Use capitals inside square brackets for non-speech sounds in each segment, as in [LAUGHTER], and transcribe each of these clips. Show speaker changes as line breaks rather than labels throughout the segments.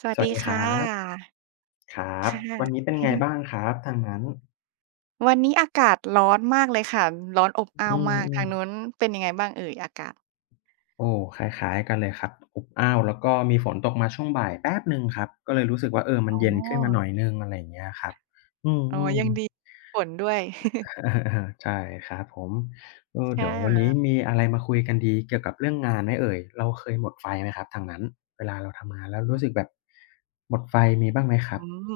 สวั
ส
ส
วัส
ดี
ดีค
ค่
รับ
ะ
ครับ
ค่
วันนี้
ะ
เป็นไงบ้างครับทางนั้น
วันนี้อากาศร้อนมากเลยค่ะ ร้อนอบอ้า
อื
วมาก
ม
ทางนู้น
ๆ
เป็นยังไงบ้างเอ่ยอากาศ
โอ้คล้ายๆกันเลยครับอบอ้าวแล้วก็มีฝนตกมาช่วงบ่ายแป๊บหนึ่งครับก็เลยรู้สึกว่ามั
อ๋
นเย็น
อ
ขึ้นมาหน่อยหนึ่งอะไรอย่างเงี้ยครับอื
อ๋อ
ม
ยังดี
ๆ
ฝนด้วย
[LAUGHS] อาๆใช่ครับผม
[LAUGHS] ค่
เดี๋ยววันนี้
ะ
มีอะไรมาคุยกันดีเกี่ยวกับเรื่องงานไหมเอ่ยเราเคยหมดไฟไหมครับทางนั้นเวลาเราทำงานแล้วรู้สึกแบบหมดไฟมีบ้างไหมค
อื
รับ
ม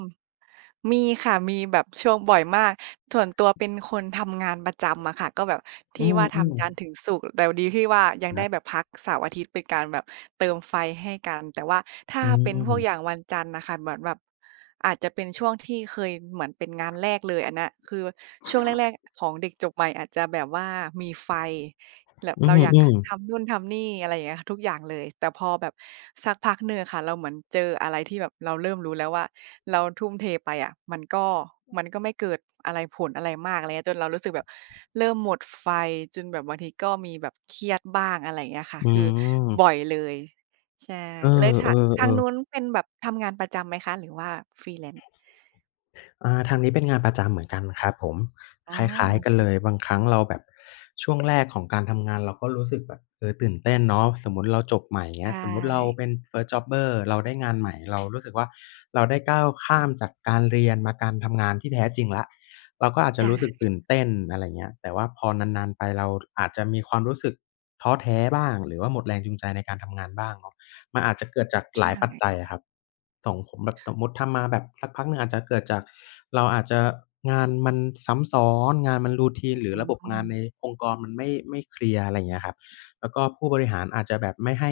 มีค่ะมีแบบช่วงบ่อยมากส่วนตัวเป็นคนทำงานประจำอะค่ะก็แบบ
อื
ที่ว่าทำจันทร์ถึ
ม
งศุกร์แต่ดีที่ว่ายัง
ๆค
ได้
รั
แบบ
บ
พักเสาร์อาทิตย์เป็นการแบบเติมไฟให้กันแต่ว่าถ้า
อื
เป็นพวกอย่าง
ม
วันจันทร์น่ะค่ะเหมือนแบบอาจจะเป็นช่วงที่เคยเหมือนเป็นงานแรกเลยอันเนี้ยคือช่วงแรกๆของเด็กจบใหม่อาจจะแบบว่ามีไฟ แบบ
อ
เราอยาก
ืมๆ
ทำนู่นทำนี่อะไรอย่างเงี้ยค่ะทุกอย่างเลยแต่พอแบบสักพักหนึ่งอะค่ะเราเหมือนเจออะไรที่แบบเราเริ่มรู้แล้วว่าเราทุ่มเทไปอะมันก็ไม่เกิดอะไรผลอะไรมากอะไรเงี้ยจนเรารู้สึกแบบเริ่มหมดไฟจนแบบบางทีก็มีแบบเครียดบ้างอะไรอย่างเงี้ยค่ะ
อื
คือบ่อย
ม
เลยใช่
เอ
เลยถักทาง
อ
นู้
ๆ
น
ๆ
เป็นแบบทำงานประจำไหมคะหรือว่า Freelance?
อาทางนี้เป็นงานประจำเหมือนกันครับผม
อ๋
คล้ายๆกัน
อ
เลยบางครั้งเราแบบช่วงแรกของการทำงานเราก็รู้สึกแบบตื่นเต้นเนาะสมมุติเราจบใหม่อย่างเงี้
ใช่
ยสมมุติเราเป็น First jobber เราได้งานใหม่เรารู้สึกว่าเราได้ก้าวข้ามจากการเรียนมาการทำงานที่แท้จริงแล้วเราก็อาจจะรู้สึก
ใช่
ตื่นเต้นอะไรเงี้ยแต่ว่าพอนานๆไปเราอาจจะมีความรู้สึกท้อแท้บ้างหรือว่าหมดแรงจูงใจในการทำงานบ้างเนาะ มันอาจจะเกิดจากห
ใช่
ลายปัจจัยอะครับส่งผมแบบสมมุติทำมาแบบสักพักหนึ่งอาจจะเกิดจากเราอาจจะงานมันซ้ำซ้อนงานมัน routine หรือ
อื
ระบบงานใน
ม
องค์กรมันไม่เคลียร์อะไรอย่างเงี้ยครับแล้วก็ผู้บริหารอาจจะแบบไม่ให้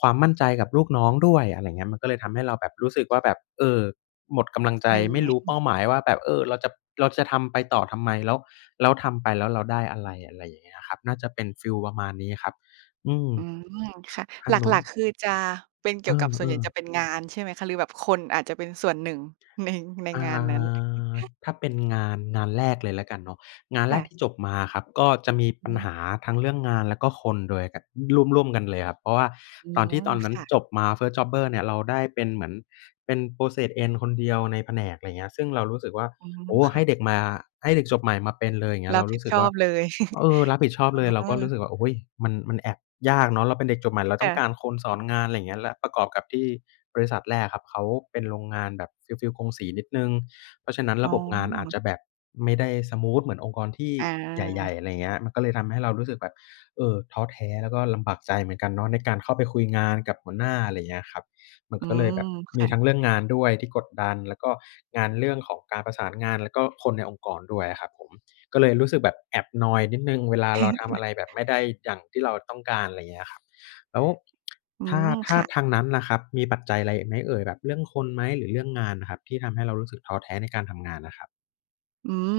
ความมั่นใจกับลูกน้องด้วยอะไรอย่างเงี้ยมันก็เลยทำให้เราแบบรู้สึกว่าแบบหมดกำลังใจ
เหนื่
ไม่
อ
รู้
ย
เป้าหมายว่าแบบเราจะทำไปต่อทำไมแล้วแล้วทำไปแล้วเราได้อะไรอะไรอย่างเงี้ยครับน่าจะเป็นฟีลประมาณนี้ครับอืม
อืมค่ะ
ทา
หล
งนู้
ั
น
กๆคือจะเป็น
เอ
เกี่ยวกับส่วนใหญ่
อ
จะเป็
ๆ
นงานใช่ไหมคะหรือแบบคนอาจจะเป็นส่วนหนึ่งในใน
อ่
งานนั้น
าถ้าเป็นงานแรกเลยแล้วกันเนาะงานแร
ค่ะ
กที่จบมาครับก็จะมี
อื
ปัญหา
ม
ทั้งเรื่องงานแล้วก็คนด้วยกันร่วมๆกันเลยครับเพราะว่า
อื
ตอนที่
ม
ตอนนั้น
ค่ะ
จบมา First Jobber เนี่ยเราได้เป็นเหมือนเป็น Process End คนเดียวในแผนกอะไรเงี้ยซึ่งเรารู้สึกว่า
อืม
โอ้ให้เด็ก
ค่ะ
มาให้เด็กจบใหม่มาเป็นเลยอย่างเงี้ย
รับ
เรา
ผิด
รู้สึ
ช
ก
อ
ว่า
บเลย
รับผิดชอบ
อ๋
เลย
อ
เราก็รู้สึกว่าโอ้โฮมันแอบยากเนาะเราเป็นเด็กจบใหม่เราต้อ
ค่ะ
งการคนสอนงานอะไรอย่างเงี้ยและประกอบกับที่บริษัทแรกอะครับเขาเป็นโรงงานแบบฟีลๆกงสีนิดหนึ่งเพราะฉะนั้น
อ๋
ระบบงานอาจจะ
อ
แบบไม่ได้สมูทเหมือนองค์กรที่
อ
ให
า
ญ่ๆอะไรอย่างเงี้ยมันก็เลยทำให้เรารู้สึกแบบท้อแท้แล้วก็ลำบากใจเหมือนกันเนาะในการเข้าไปคุยงานกับหัวหน้าอะไรอย่างเงี้ยครับมัน
อื
ก็เลย
ม
แบบมี
ค่ะ
ทั้งเรื่องงานด้วยที่กดดันแล้วก็งานเรื่องของการประสานงานแล้วก็คนในองค์กรด้วยอะครับผม ก็เลยรู้สึกแบบแอบนอยนิดหนึ่งเวลาเราทำ
[LAUGHS]
อะไรแบบไม่ได้อย่างที่เราต้องการอะไรอย่างเงี้ยครับแล้ว
อื
ถ้า
ม
ถ้า
ค่ะ
ทางนั้นล่ะครับมีปัจจัยอะไรไหมเอ่ยแบบเรื่องคนไหมหรือเรื่องงานน่ะครับที่ทำให้เรารู้สึกท้อแท้ในการทำงานน่ะครับ
อืม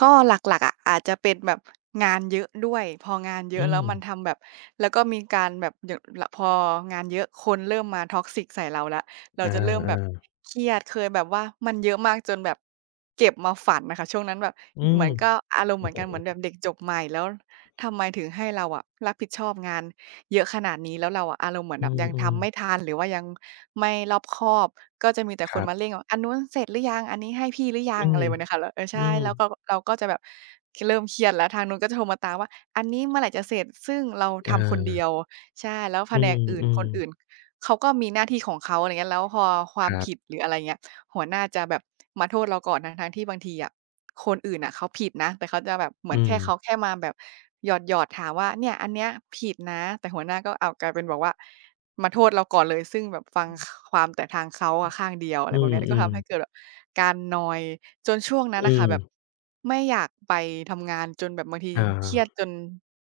ก็หลักๆอะอาจจะเป็นแบบงานเยอะด้วยพองานเย
อื
อะแล้
ม
วมันทำแบบแล้วก็มีการแบบอย่างลพองานเยอะคนเริ่มมา toxic ใส่เราแล้วเรา
อ
จะเริ่มแบบ
า
เครียดเคยแบบว่ามันเยอะมากจนแบบเก็บมาฝันน่ะค่ะช่วงนั้นแบบ
ๆอื
เหมื
ม
อนก็อารมณ์เห
โอ้
มือนกันเหมือนแบ
โฮ
บเด็กจบใหม่แล้วทำไมถึงให้เราอะรับผิดชอบงาน เยอะขนาดนี้แล้วเราอะอารมณ์เหมือน
อื
แบบยัง
ม
ทำไม่
ๆ
ทันหรือว่ายังไม่รอบคอบก็จะมีแต่
ค
คน
รั
มาเร่ง
บ
ว่าอันนู้นเสร็จหรือยังอันนี้ให้พี่หรือยั
อื
งอะ
ม
ไรแบบเนี้ยค่ะแล้วเออ
อื
ใช่
ม
แล้วก็เราก็จะแบบคเริ่มเครียดแล้วทางนู้นก็จะโทรมาตามว่าอันนี้เมื่อไหร่จะเสร็จซึ่งเราทำคนเดียว
ออ
ใช่แล้วแผ
อื
นกอื่นค
ม
นอื่น
ๆ
เขาก็มีหน้าที่ของเขาอะไรเงี้ยแล้วพอควา
ค
ม
รั
ผิด
บ
หรืออะไรเงี้ย หัวหน้าจะแบบมาโทษเราก่อนทั้งๆที่บางทีอะคนอื่นน่ะเขาผิดนะแต่เขาจะแบบเหมือ
อื
นแค่เขา
ม
แค่มาแบบหยอดๆถามว่าเนี่ยอันเนี้ยผิดนะแต่หัวหน้าก็อ้าวกลายเป็นบอกว่ามาโทษเราก่อนเลยซึ่งแบบฟังคความแต่ทางเขาอะข้างเดียวอะไร
อื
แบบเนี้ยก็
ม
ทำให้
ๆ
เกิดแบบการนอย จนช่วงนั้น
อื
น่ะค่ะ
ม
แบบไม่อยากไปทำงานจนแบบบางที
อา
เครียดจน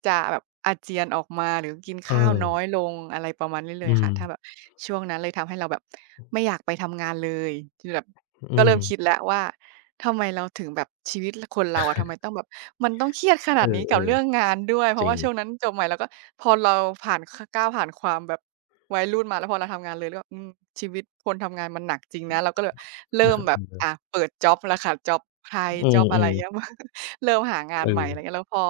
จะแบบอาเจียนออกมาหรือกิน
เอ
ข้าว
อ
น้อยลงอะไรประมาณนี้เลย
อืม
ค่ะถ้าแบบช่วงนั้นเลยทำให้เราแบบไม่อยากไปทำงานเลยคือแบบก็
อื
เริ่
ม
มคิดแล้วว่า ทำไมเราถึงแบบชีวิตลคนเราอะทำไมต้องแบบมันต้องเครียดข
เอ
นาดนี้กับ
อ
เรื่องงานด้วยเพ
ๆจ
ราะ
ริ
ว่า
ง
ช่วงนั้นจบใหม่แล้วก็พอเราผ่านคก้าวผ่านความแบบวัยรุ่นมาแล้วพอเราทำงานเลยแล้วแบบอืมชีวิตคนทำงานมันหนักจริงนะเราก็เลย
[LAUGHS]
เริ่
เ
มแบบ
ออ
เปิดจ็อบแล้วค่ะจ็อบไทย
อื
จ็อ
ม
บอะ
อื
ไร
ม
เงี้ย [LAUGHS] เริ่มหางาน
เอ
ใหม่อะไร
อ
เงี้ยแล้วพอ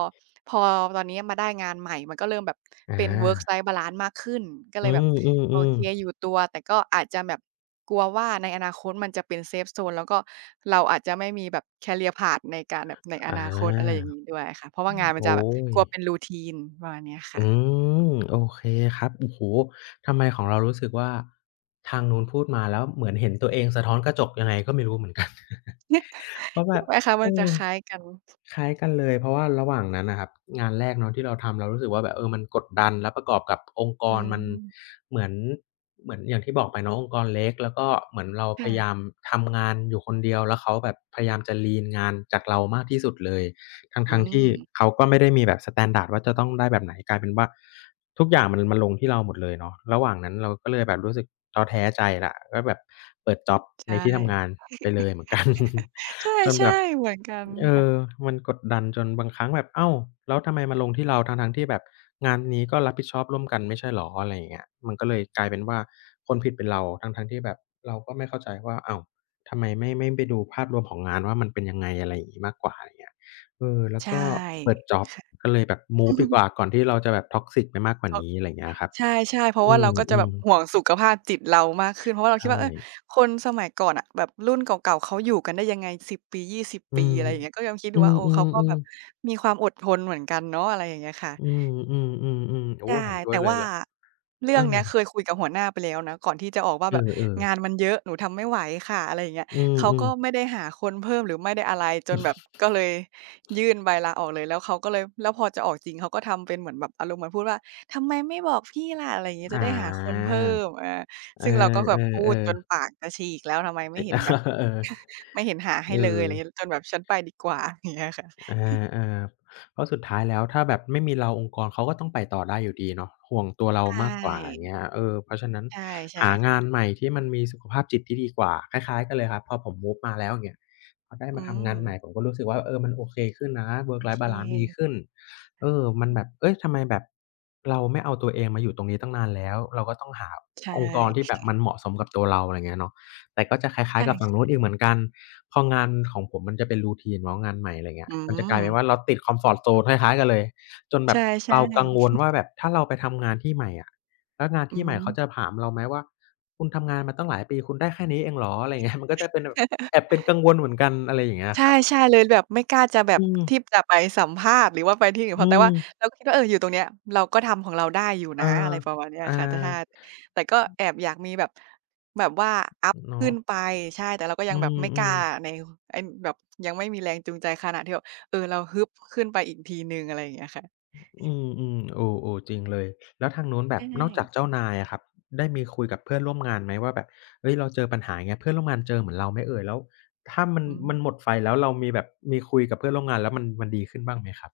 พอตอนนี้มาได้งานใหม่มันก็เริ่มแบบเป็น work
อา
life balance มากขึ้นก็เล
อื
ยแบบโอ
ม
เค
ๆ
อยู่
ๆ
ตัวแต่ก็อาจจะแบบ กลัวว่าในอนาคตมันจะเป็นเซฟโซนแล้วก็เราอาจจะไม่มีแบบ career path ในการแบบในอ
อ
นาคตอะไรอ
า
ย่างงี้ด้วยค่ะเพราะว่างานมันจะ
โอ๊
แบบ
ย
กลัวเป็น routine ประมาณเนี้ย
อื
ค่ะ
มโอเคครับโอ้โฮทำไมของเรารู้สึกว่าทางนู้นพูดมาแล้วเหมือนเห็นตัวเองสะท้อนกระจกยังไงก็ไม่รู้เหมือนกัน เพราะ
[LAUGHS]
แบ
ถูก
บ
ไหมคะ
เอ
มั
อ
นจะคล้ายกัน
คล้ายกันเลยเพราะว่าระหว่างนั้นน่ะครับงานแรกเนาะที่เราทำเรารู้สึกว่าแบบมันกดดันแล้วประกอบกับองค์ก
อื
รมัน
ม
เหมือนเหมือนอย่างที่บอกไปเนาะองค์กรเล็ก แล้วก็เหมือนเราพยายา
ค่ะ
มทำงานอยู่คนเดียว แล้วเขาแบบพยายามจะ lean งานจากเรามากที่สุดเลย
อื
ทั้งๆที่
ม
เขาก็ไม่ได้มีแบบสแตนดาร์ดว่าจะต้องได้แบบไหนกลายเป็นว่าทุกอย่างมันลงที่เราหมดเลยเนาะระหว่างนั้นเราก็เลยแบบรู้สึกท้อแท้ใจแล้วก็แบบเปิดจ็อบ
ใช
ในที่ทำงาน
่
ไปเลยเหมือนกัน
ใ
[LAUGHS] จน
ช่
แบบ
ๆเหมือนกัน
เออ
ค่ะ
มันกดดันจนบางครั้งแบบอ้าวแล้วทำไมมาลงที่เราทั้งๆที่แบบงานนี้ก็รับผิดชอบร่วมกันไม่ใช่เหรออะไรอย่างเงี้ยมันก็เลยกลายเป็นว่าคนผิดเป็นเราทั้งๆที่แบบเราก็ไม่เข้าใจว่าอ้าวทำไมไม่ไปดูภาพรวมของงานว่ามันเป็นยังไงอะไรอย่างงี้มากกว่าอย่างเงี้ย เออแล้ว
ใช
ก็เปิด
่
จ็อบก็เลยแบบมูฟดีกว่า
[LAUGHS]
ก่อนที่เราจะแบบ toxic ไปมากก
ต
ว่า
ก
นี้อะไรอย่างเงี้ยครับ
ใช่ๆเพราะ
อื
ว่าเราก็จะแบ
ม
บห่วงสุขภาพจิตเรามากขึ้นเพราะว่า
ๆ
เราคิด
ใช่
ว่าเออคนสมัยก่อนอ่ะแบบรุ่นเก่าๆเขาอยู่กันได้ยังไง10ปี20
อื
ปี
ม
อะไรอย่างเงี้ยก็ยังคิดอ
อื
ยู่ว่าเออเขาก็แบ
ม
บ
ๆๆ
มีความอดทนเหมือนกันเนาะอะไรอย่างเงี้ยค่ะ
อืมๆๆๆโอ้
ใช่
เห็นด้ว
แต่
ยเลย
ว่า
ล่ะ
เรื่
เอ
อง
อ
เนี้ยเคยคุยกับหัวหน้าไปแล้วนะก่อนที่จะออกว่าแบบ
เออ
งาน
ๆ
มันเยอะหนูทำไม่ไหวค่ะอะไรอย่างเงี้ย
อื
เขา
ม
ก็ไม่
ๆ
ได้หาคนเพิ่มหรือไม่ได้อะไรจนแบบก็เลยยื่นใบลาออกเลยแล้วเขาก็เลยแล้วพอจะออกจริงเขาก็ทำเป็นเหมือนแบบอารมณ์เหมือนพูดว่าทำไมไม่บอกพี่ล่ะอะไรอย่างงี้จะ
อา
ได้หาคนเพิ่มอา
เออ
ซึ่งเราก็แบบ
ๆ
พู
ๆเออ
ดจนปากจะฉีกแล้วทำไมไม่เห็นแบบ
[LAUGHS] เออ
[LAUGHS] ไม่เห็นหาให้
เอ
เลย
อ
อะไรอย่างเงี้ยจนแบบฉันไปดีกว่าอย่างเงี้ยค่ะ
อาๆเพราะสุดท้ายแล้วถ้าแบบไม่มีเราองค์กรเขาก็ต้องไปต่อได้อยู่ดีเนาะห่วงตัว
ใช
เรามากกว่าอย่าง
่
เงี้ยเออเพราะฉะนั้น
ใช่ใช่
หา
ค่ะ
งานใหม่ที่มันมีสุขภาพจิตที่ดีกว่าคล้ายๆกันเลยครับพอผมมูฟมาแล้วอย่างเงี้ยพอได้
อื
มาทำงา
ม
นใหม่ผมก็รู้สึกว่าเออมันโอเคขึ้นนะ
โอ
work
เค
life balance ดีขึ้นเออมันแบบเฮ้ยทำไมแบบเราไม่เอาตัวเองมาอยู่ตรงนี้ตั้งนานแล้วเราก็ต้องหา
ใช่
องค์กรที่แบบมันเหมาะสมกับตัวเราอะไรเงี้ยเนาะ แต่ก็จะคล้ายๆกับฝั่ง
ใช่
นู้นอีกเหมือนกันพองานของผมมันจะเป็น routine เนาะงานใหม่อะไรเงี้ย
อื
มันจะกลา
ม
ยเป็นว่าเราติด comfort zone คล้ายๆกันเลยจนแบ
ใช่
บเรากังวลว่าแบบถ้าเราไปทำงานที่ใหม่อะแล้วงาน
ๆอื
ที่ใหม่
ม
เขาจะถามเราไหมว่าคุณทำงานมาตั้งหลายปีคุณได้แค่นี้เองเหรออะไรเงี้ยมันก็จะเป็นแบบแอ
[LAUGHS]
บเป็นกังวลเหมือนกันอะไรอย่างเงี้ย
ใช
ครับ
่ๆเลยแบบไม่กล้าจะแบบ
อืม
ที่จะไปสัมภาษณ์หรือว่าไปที่อื่นเพ
อื
ราะแต่
ม
ว่าเราก็คิดว่าอยู่ตรงเนี้ยเราก็ทำของเราได้อยู่
เอ
นะอะ
อ
ไรประมาณเนี้ย
อา
ค่ะแต่ถ้าแต่ก็แอบอยากมีแบบแบบว่าอัปขึ้
เนาะ
นไปใช่แต่เราก็ยั
อื
งแบบไม่กล้า
มๆ
ในไอ้แบบยังไม่มีแรงจูงใจขนาดที่แบบเราฮึบขึ้นไปอีกทีหนึ่งอะไรอย่างเงี้ยค่ะ
อืมอืมโอโอ้จริงเลยแล้วทางนู้นแบ
ใช่
บนอกจากเจ้านายอะครับได้มีคุยกับเพื่อนร่วมงานไหมว่าแบบเฮ้ยเราเจอปัญหาอย่างเงี้ยเพื่อนร่วมงานเจอเหมือนเราไหมเอ่ยแล้วถ้ามัน
อืม
มันหมดไฟแล้วเรามีแบบมีคุยกับเพื่อนร่วมงานแล้วมันดีขึ้นบ้างไหมครับ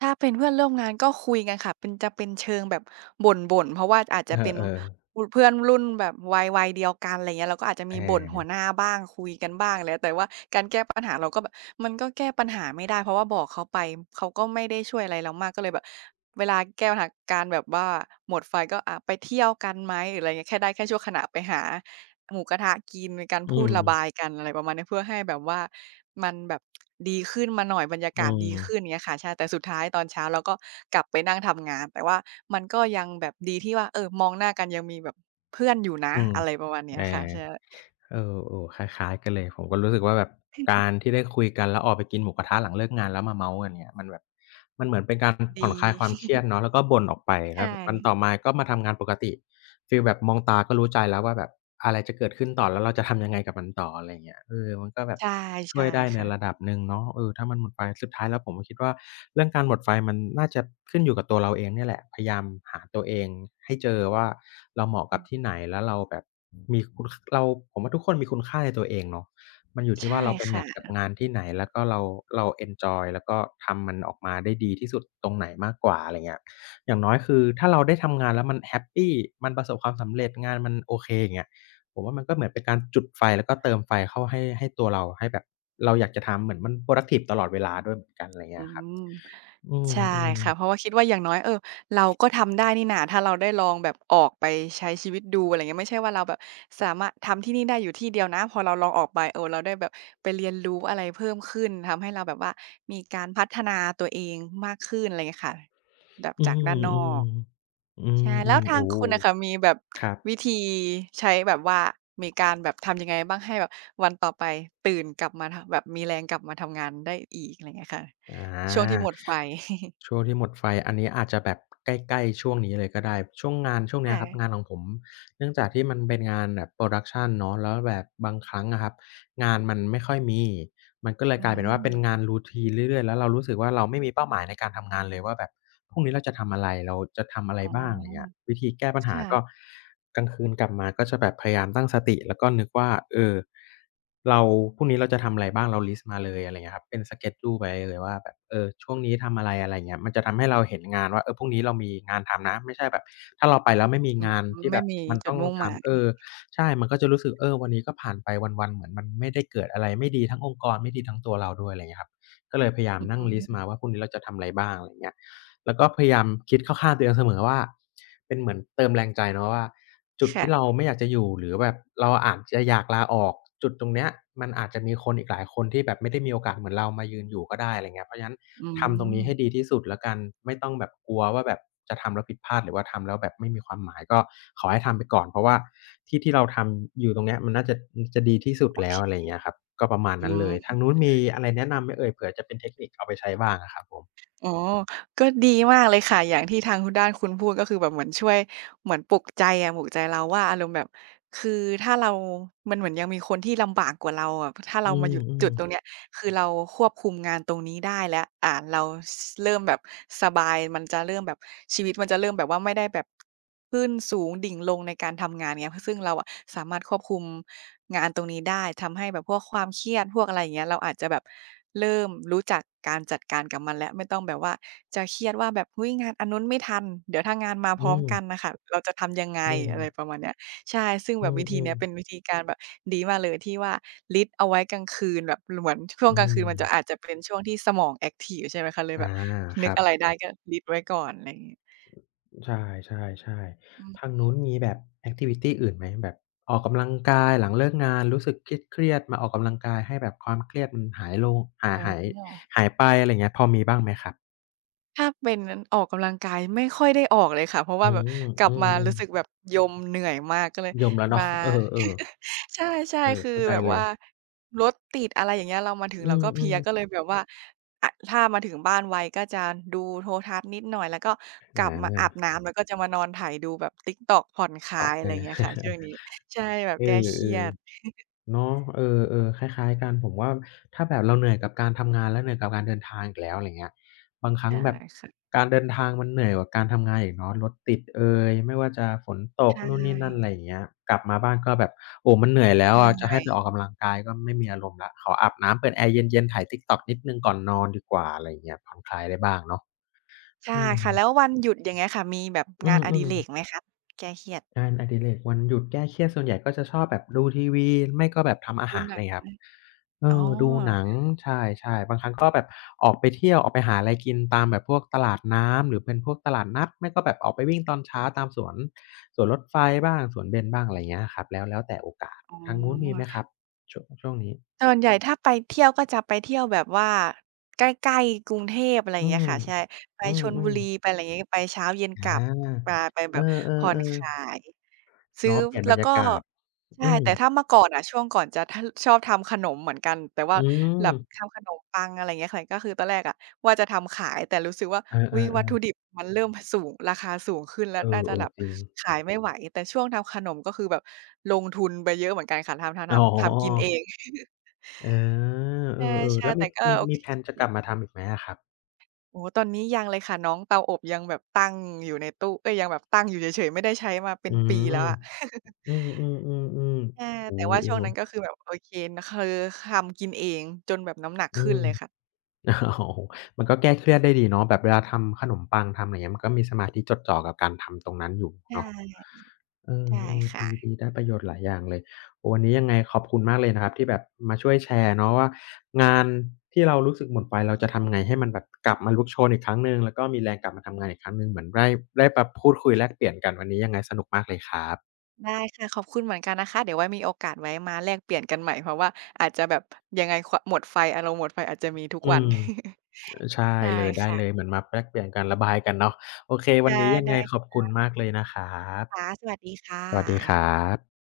ถ้าเป็นเพื่อนร่วมงานก็คุยกันค่ะเป็นจะเป็นเชิงแบบบ่นๆเพราะว่าอาจ
เ
จะเป็น
ออ
เพื่อนรุ่นแบบวัยวัยเดียวกันอะไรเงี้ยเราก็อาจจะ
ๆ
มี
อา
บ่นหัวหน้าบ้างคุยกันบ้างแล้วแต่ว่าการแก้ปัญหาเราก็แบบมันก็แก้ปัญหาไม่ได้เพราะว่าบอกเขาไปเขาก็ไม่ได้ช่วยอะไรเรามากก็เลยแบบเวลาแก้ปัญหาการแบบว่าหมดไฟก็ไปเที่ยวกันไหมหรืออะไรเงี้ยแค่ได้แค่ชั่วขณะไปหา หมูกระทะกินมีการ
อื
พูด
ม
ระบายกันอะไรประมาณนี้เพื่อให้แบบว่ามันแบบดีขึ้นมาหน่อยบรรยา
อื
กาศดี
ม
ขึ้นอย่างเงี้ยค่ะใช่แต่สุดท้ายตอนเช้าเราก็กลับไปนั่งทำงานแต่ว่ามันก็ยังแบบดีที่ว่ามองหน้ากันยังมีแบบเพื่อนอยู่นะ
อืม
อะไรประมาณเนี้ย
อ
ค่ะ
า
ใช่
เออๆคล้ายๆกันเลยผมก็รู้สึกว่าแบบการที่ได้คุยกันแล้วออกไปกินหมูกระทะหลังเลิกงานแล้วมาเมาท์กันเงี้ยมันแบบมันเหมือนเป็นการผ่
ดี
อนคลายความเครียดเนาะแล้วก็บ่นออกไป
ใช่
แล้ววันต่อมาก็มาทำงานปกติฟีลแบบมองตาก็รู้ใจแล้วว่าแบบอะไรจะเกิดขึ้นต่อแล้วเราจะทำยังไงกับมันต่ออะไรอย่างเงี้ยเออมันก็แบบ
ใช่
ช่
ใช่
วยได้ในระ
ค่ะ
ดับหนึ่งเนาะเออถ้ามันหมดไฟสุดท้ายแล้วผมก็คิดว่าเรื่องการหมดไฟมันน่าจะขึ้นอยู่กับตัวเราเองเนี่ยแหละพยายามหาตัวเองให้เจอว่าเราเหมาะ
อื
กับ
ม
ที่ไหนแล้วเราแบบมีคุณคเราผมว่าทุกคนมีคุณค่าในตัวเองเนาะมันอยู่ที่ว่า
ใช่
เราไปแม
ค่ะ
ตช์กับงานที่ไหนแล้วก็เราเราเอนจอยแล้วก็ทำมันออกมาได้ดีที่สุดตรงไหนมากกว่าอะไรเงี้ยอย่างน้อยคือถ้าเราได้ทำงานแล้วมันแฮปปีมันประสบความสำเร็จงานมันโอเคอย่างเงี้ย ผมว่ามันก็เหมือนเป็นการจุดไฟแล้วก็เติมไฟเข้าให้ตัวเราให้แบบเราอยากจะทำเหมือนมันโพรดักทิฟตลอดเวลาด้วยเหมือนกันอะไร
อื
เงี้ยครับ
ม
อื
ใช่
ม
ค่ะ
ๆ
เพราะว่าคิดว่าอย่างน้อยเราก็ทำได้นี่นาถ้าเราได้ลองแบบออกไปใช้ชีวิตดูอะไรเงี้ยไม่ใช่ว่าเราแบบสามารถทำที่นี่ได้อยู่ที่เดียวนะพอเราลองออกไปเราได้แบบไปเรียนรู้อะไรเพิ่มขึ้นทำให้เราแบบว่ามีการพัฒนาตัวเองมากขึ้นอะไรเงี้ยค่ะแบบ
อื
จากด้า
ม
นนอ
ๆอืม
ก
อื
ใช่แล้ว
มๆ
ทาง
โอ้
คุณน่ะค่ะมีแบบ
ครั
วิ
บ
ธีใช้แบบว่ามีการแบบทำยังไงบ้างให้แบบวันต่อไปตื่นกลับมาแบบมีแรงกลับมาทำงานได้อีกอะไรเงี้ยค่ะ
อ
ช่วงที่ห
า
มดไฟ
ช่วงที่หมดไฟอันนี้อาจจะแบบใกล้ๆช่วงนี้เลยก็ได้ช่วงงานช่วงเนี้ย
ค่ะ
ครับงานของผมเนื่องจากที่มันเป็นงานแบบโพรดักชันเนาะแล้วแบบบางครั้งอะครับงานมันไม่ค่อยมีมันก็เลย
อื
กลายเป็นว่าเป็นงาน
ม
routine เรื่อยๆแล้วเรารู้สึกว่าเราไม่มีเป้าหมายในการทำงานเลยว่าแบบพรุ่งนี้เราจะทำอะไรเราจะทำอะไร
อ๋อ
บ้างไรเงี้ยวิธีแก้ปัญหาก็
ค่ะ
กลางคืนกลับมาก็จะแบบพยายามตั้งสติแล้วก็นึกว่าเออเราพรุ่งนี้เราจะทำอะไรบ้างเราลิสต์มาเลยอะไรอย่างเงี้ยครับเป็น schedule ไปเลยว่าแบบเออช่วงนี้ทำอะไรอะไรอย่างเงี้ยมันจะทำให้เราเห็นงานว่าเออพรุ่งนี้เรามีงานทำนะไม่ใช่แบบถ้าเราไปแล้วไม่มีงาน
อืม
ที่
ไม่
แบบ
มี
มัน
จุ
ต้
ด
อง
มุ่งหมาย
ทำเออใช่มันก็จะรู้สึกเออวันนี้ก็ผ่านไปวันๆเหมือนมันไม่ได้เกิดอะไรไม่ดีทั้งองค์กรไม่ดีทั้งตัวเราด้วยอะไรอย่างเงี้ยครับก็เลยพยายาม
อื
นั่งลิสต์มา
ม
ว่าพรุ่งนี้เราจะทำอะไรบ้างอะไรอย่างเงี้ยแล้วก็พยายามคิดเข้าข้างตัวเองเสมอว่าเป็นเหมือนเติมแรงใจเนาะว่า จุด
ค่ะ
ที่เราไม่อยากจะอยู่หรือแบบเราอาจจะอยากลาออกจุดตรงเนี้ยมันอาจจะมีคนอีกหลายคนที่แบบไม่ได้มีโอกาสเหมือนเรามายืนอยู่ก็ได้อะไรเงี้ยเพราะฉะนั้น
อื
ทำตรง
ม
นี้ให้ดีที่สุดแล้วกันไม่ต้องแบบกลัวว่าแบบจะทำแล้วผิดพลาดหรือว่าทำแล้วแบบไม่มีความหมายก็ขอให้ทำไปก่อนเพราะว่าที่ที่เราทำอยู่ตรงเนี้ยมันน่าจะจะดีที่สุด
โอ
แล้
เค
วอะไรเงี้ยครับก็ประมาณ
อื
นั้นเลย
ม
ทางนู้นมีอะไรแนะนำไหมเอ่ยเผื่อจะเป็นเทคนิคเอาไปใช้บ้างอะครับผม
อ๋อ ก็ดีมากเลยค่ะ อย่างที่ทางคุณด้านคุณพูดก็คือแบบเหมือนช่วยเหมือนปลุกใจอะปลุกใจเราว่าอารมณ์แบบคือถ้าเรามันเหมือนยังมีคนที่ลำบากกว่าเราอะถ้า
อื
เรามาหยุด
ม
จุดตรง
ๆ
เนี้ย คือเราควบคุมงานตรงนี้ได้แล้วเราเริ่มแบบสบายมันจะเริ่มแบบชีวิตมันจะเริ่มแบบว่าไม่ได้แบบขึ้นสูงดิ่งลงในการทำงานเงี้ยซึ่งเราอะสามารถควบคุมงานตรงนี้ได้ทำให้แบบพวกความเครียดพวกอะไรอย่างเงี้ยเราอาจจะแบบเริ่มรู้จักการจัดการกับมันแล้วไม่ต้องแบบว่าจะเครียดว่าแบบอุ๊ยงานอันนู้นไม่ทันเดี๋ยวถ้างานมาพ
อื
ร้อม
ม
กันน่ะค่ะเราจะทำยังไง
อืม
อะไรประมาณเนี้ย ใช่ ซึ่งแบ
อื
บ
ม
วิ
อ
ธี
ม
เนี้ย
ๆ
เป็นวิธีการแบบดีมากเลยที่ว่าลิสต์เอาไว้กลางคืนแบบเหมือนช่วง
อื
กลางคืนมันจะอาจ
ม
จะเป็นช่วงที่สมองแอ็กทิฟใช่ไหมคะเลย
อา
แบบ
ค
นึก
รับ
อะไรได้ก็ลิสต์ไว้ก่อนอะไรอย่างงี้
ใช่ๆ
อืม
ๆทางนู้นมีแบบแอกทิวิตีอื่นไหมแบบออกกำลังกายหลังเลิกงานรู้สึกเครียดๆมาออกกำลังกายให้แบบความเครียดมันหายลงหา
อ๋อ
หายหายไปอะไรอย่างเงี้ยพอมีบ้างไหมครับ
ถ้าเป็นออกกำลังกายไม่ค่อยได้ออกเลยค่ะเพราะว่า
อื
แบบ
ม
กลั
อื
บมา
ม
รู้สึกแบบมเหนื่อยมากก็เลย
ๆยมแล้ว
มา
เนาะเออๆ
[LAUGHS] ใช่
เอ
ๆ
อ
คือ
เข้าใจ
แบบ
เลย
ว่ารถติดอะไรอย่างเงี้ยเรามาถึง
อื
เราก็เพลีย
ม
ก็เลย
ๆ
แบบว่าอะถ้ามาถึงบ้านไวก็จะดูโทรทัศน์นิดหน่อยแล้วก็ก
อ
ลับมาอาบ
า
น้ำแล้วก็จะมานอนไถดูแบบ t i k t อกผ่อนคลา
ตอ
ย
บ [LAUGHS]
อะ
อ
ไรเงี้ยค่ะช่ว
า
งนี้ใช่แบบ
เอ
แก้เครีย
อ
ด
ๆ เนาะเออๆคล้ายๆกันผมว่าถ้าแบบเราเหนื่อยกับการทำงานแล้วเหนื่อยกับการเดินทางอีกแล้วอะไรเงี้ยบางครั้ง
ใช่
แบบ
ค่ะ
การเดินทางมันเหนื่อยกว่าการทำงานอีกเนาะรถติดเอยไม่ว่าจะฝนตก
ใช่
นู่นนี่นั่นอะไรอย่างเงี้ยกลับมาบ้านก็แบบโอ้มันเหนื่อยแล้ว
เห
อะจะ
นื่อ
ให้
ย
ไปออกกำลังกายก็ไม่มีอารมณ์แล้วขออาบน้ำเปิดแอร์เย็นๆไถ TikTok นิดหนึ่งก่อนนอนดีกว่าอะไรอย่างเงี้ยผ่อนคลายได้บ้างเนาะ
ใช่
อืม
ค่ะแล้ววันหยุดอย่างเงี้ยค่ะมีแบบ
อื
งานอดิ
อ
เรกไหม
ๆ
คะแก้เครียด
งานอดิเรกวันหยุดแก้เครียดส่วนใหญ่ก็จะชอบแบบดูทีวีไม่ก็แบบทำอา
ดู
หาร
หนัง
ไรครับเอ
อ๋อ
อดูหนังใช่ๆบางครั้งก็แบบออกไปเที่ยวออกไปหาอะไรกินตามแบบพวกตลาดน้ำหรือเป็นพวกตลาดนัดไม่ก็แบบออกไปวิ่งตอนเช้าตามสวนรถไฟบ้างสวนเบญบ้างอะไรเงี้ยครับแล้วแต่โอกาส
อ๋
ทางนู้นมีไหม
อ
ครับช่วงนี้
ส่วนใหญ่ถ้าไปเที่ยวก็จะไปเที่ยวแบบว่าใกล้ๆกรุงเทพอะไรอ
อื
ย่างเงี้
ม
ยค่ะใช่ไป
อื
ชลบุ
ม
รีไปอะไรอย่างงี้ไปเช้าเย็น
ๆอ
กลับ
า
ปาไปแบ
เอ
บผ่อนค
อ
ลา
ๆ
ย
ๆ
ซื้อ
เนาะเปลี่ยนบร
แล้ว
รยา
ก็
กาศ
ใช่
อืม
แต่ถ้าเมื่อก่อนอะช่วงก่อนจะชอบทำขนมเหมือนกันแต่ว่า
อืม
แบบทำขนมปังอะไรอย่างเงี้ยค่ะก็คือตอนแรกอะว่าจะทำขายแต่รู้สึกว่า
เออ
อุ๊ยวัตถุ
ๆ
ดิบมันเริ่มสูงราคาสูงขึ้นแล้
ๆ
ว
เอ
น่าจะ
อ
แบบ
ๆจริง
ขายไม่ไหวแต่ช่วงทำขนมก็คือแบบลงทุนไปเยอะเหมือนกันค่ะทำ
อ๋อ
ๆๆทำกินเอง [LAUGHS]
เออ เออๆ
ใช่
แล้ว
ๆ
มี
แต่ก็
มี
โอ
มี
เค
แพลนจะ
อ
ก
ยู่
ลับมาทำอีกไหมอะครับ
โอ้โฮตอนนี้ยังเลยค่ะน้องเตาอบยังแบบตั้งอยู่ในตู้เอ๊ยยังแบบตั้งอยู่เฉยๆไม่ได้ใช้มาเป็
อื
นปี
ม
แล้วอะ
อือๆ
ใช่
ๆๆ
[LAUGHS]
โอ้
แต่ว่าช่วง
โฮๆ
นั้นก็คือแบบโอเคคือทำกินเองจนแบบน้ำหนัก
อื
ขึ้น
ม
เลยค่ะ
โอ้โฮมันก็แก้เครียดได้ดีเนาะแบบเวลาทำขนมปังทำอะไรเงี้ยมันก็มีสมาธิจดจ่อกับการทำตรงนั้นอยู่
ใช
เนาะ
่
เออ
ใช่
ๆ
ค่ะ
ดีดีได้ประโยชน์หลายอย่างเลยโอ้วันนี้ยังไงขอบคุณมากเลยนะครับที่แบบมาช่วยแชร์เนาะว่างานที่เรารู้สึกหมดไฟเราจะทำไงให้มันแบบกลับมาลุกโชนอีกครั้งหนึ่งแล้วก็มีแรงกลับมาทำงานอีกครั้งหนึ่งเหมือนได้มาพูดคุยแลกเปลี่ยนกันวันนี้ยังไงสนุกมากเลยครับ
ได้ค่ะขอบคุณเหมือนกันนะคะเดี๋ยวไว้มีโอกาสไว้มาแลกเปลี่ยนกันใหม่เพราะว่าอาจจะแบบยังไงหมดไฟอารมณ์หมดไฟอาจจะมีทุก
อื
วัน
มเออ
[LAUGHS]
ใช่
ได้
เลยได้เลย
ค่ะ
เหมือนมาแลกเปลี่ยนกันระบายกันเนาะโอเควัน
ได้
นี้ยัง
ได้
ไงขอบคุณมากเลยนะครั
ค่ะ
บ
สวัสดีค่ะ
สวัสดีครับ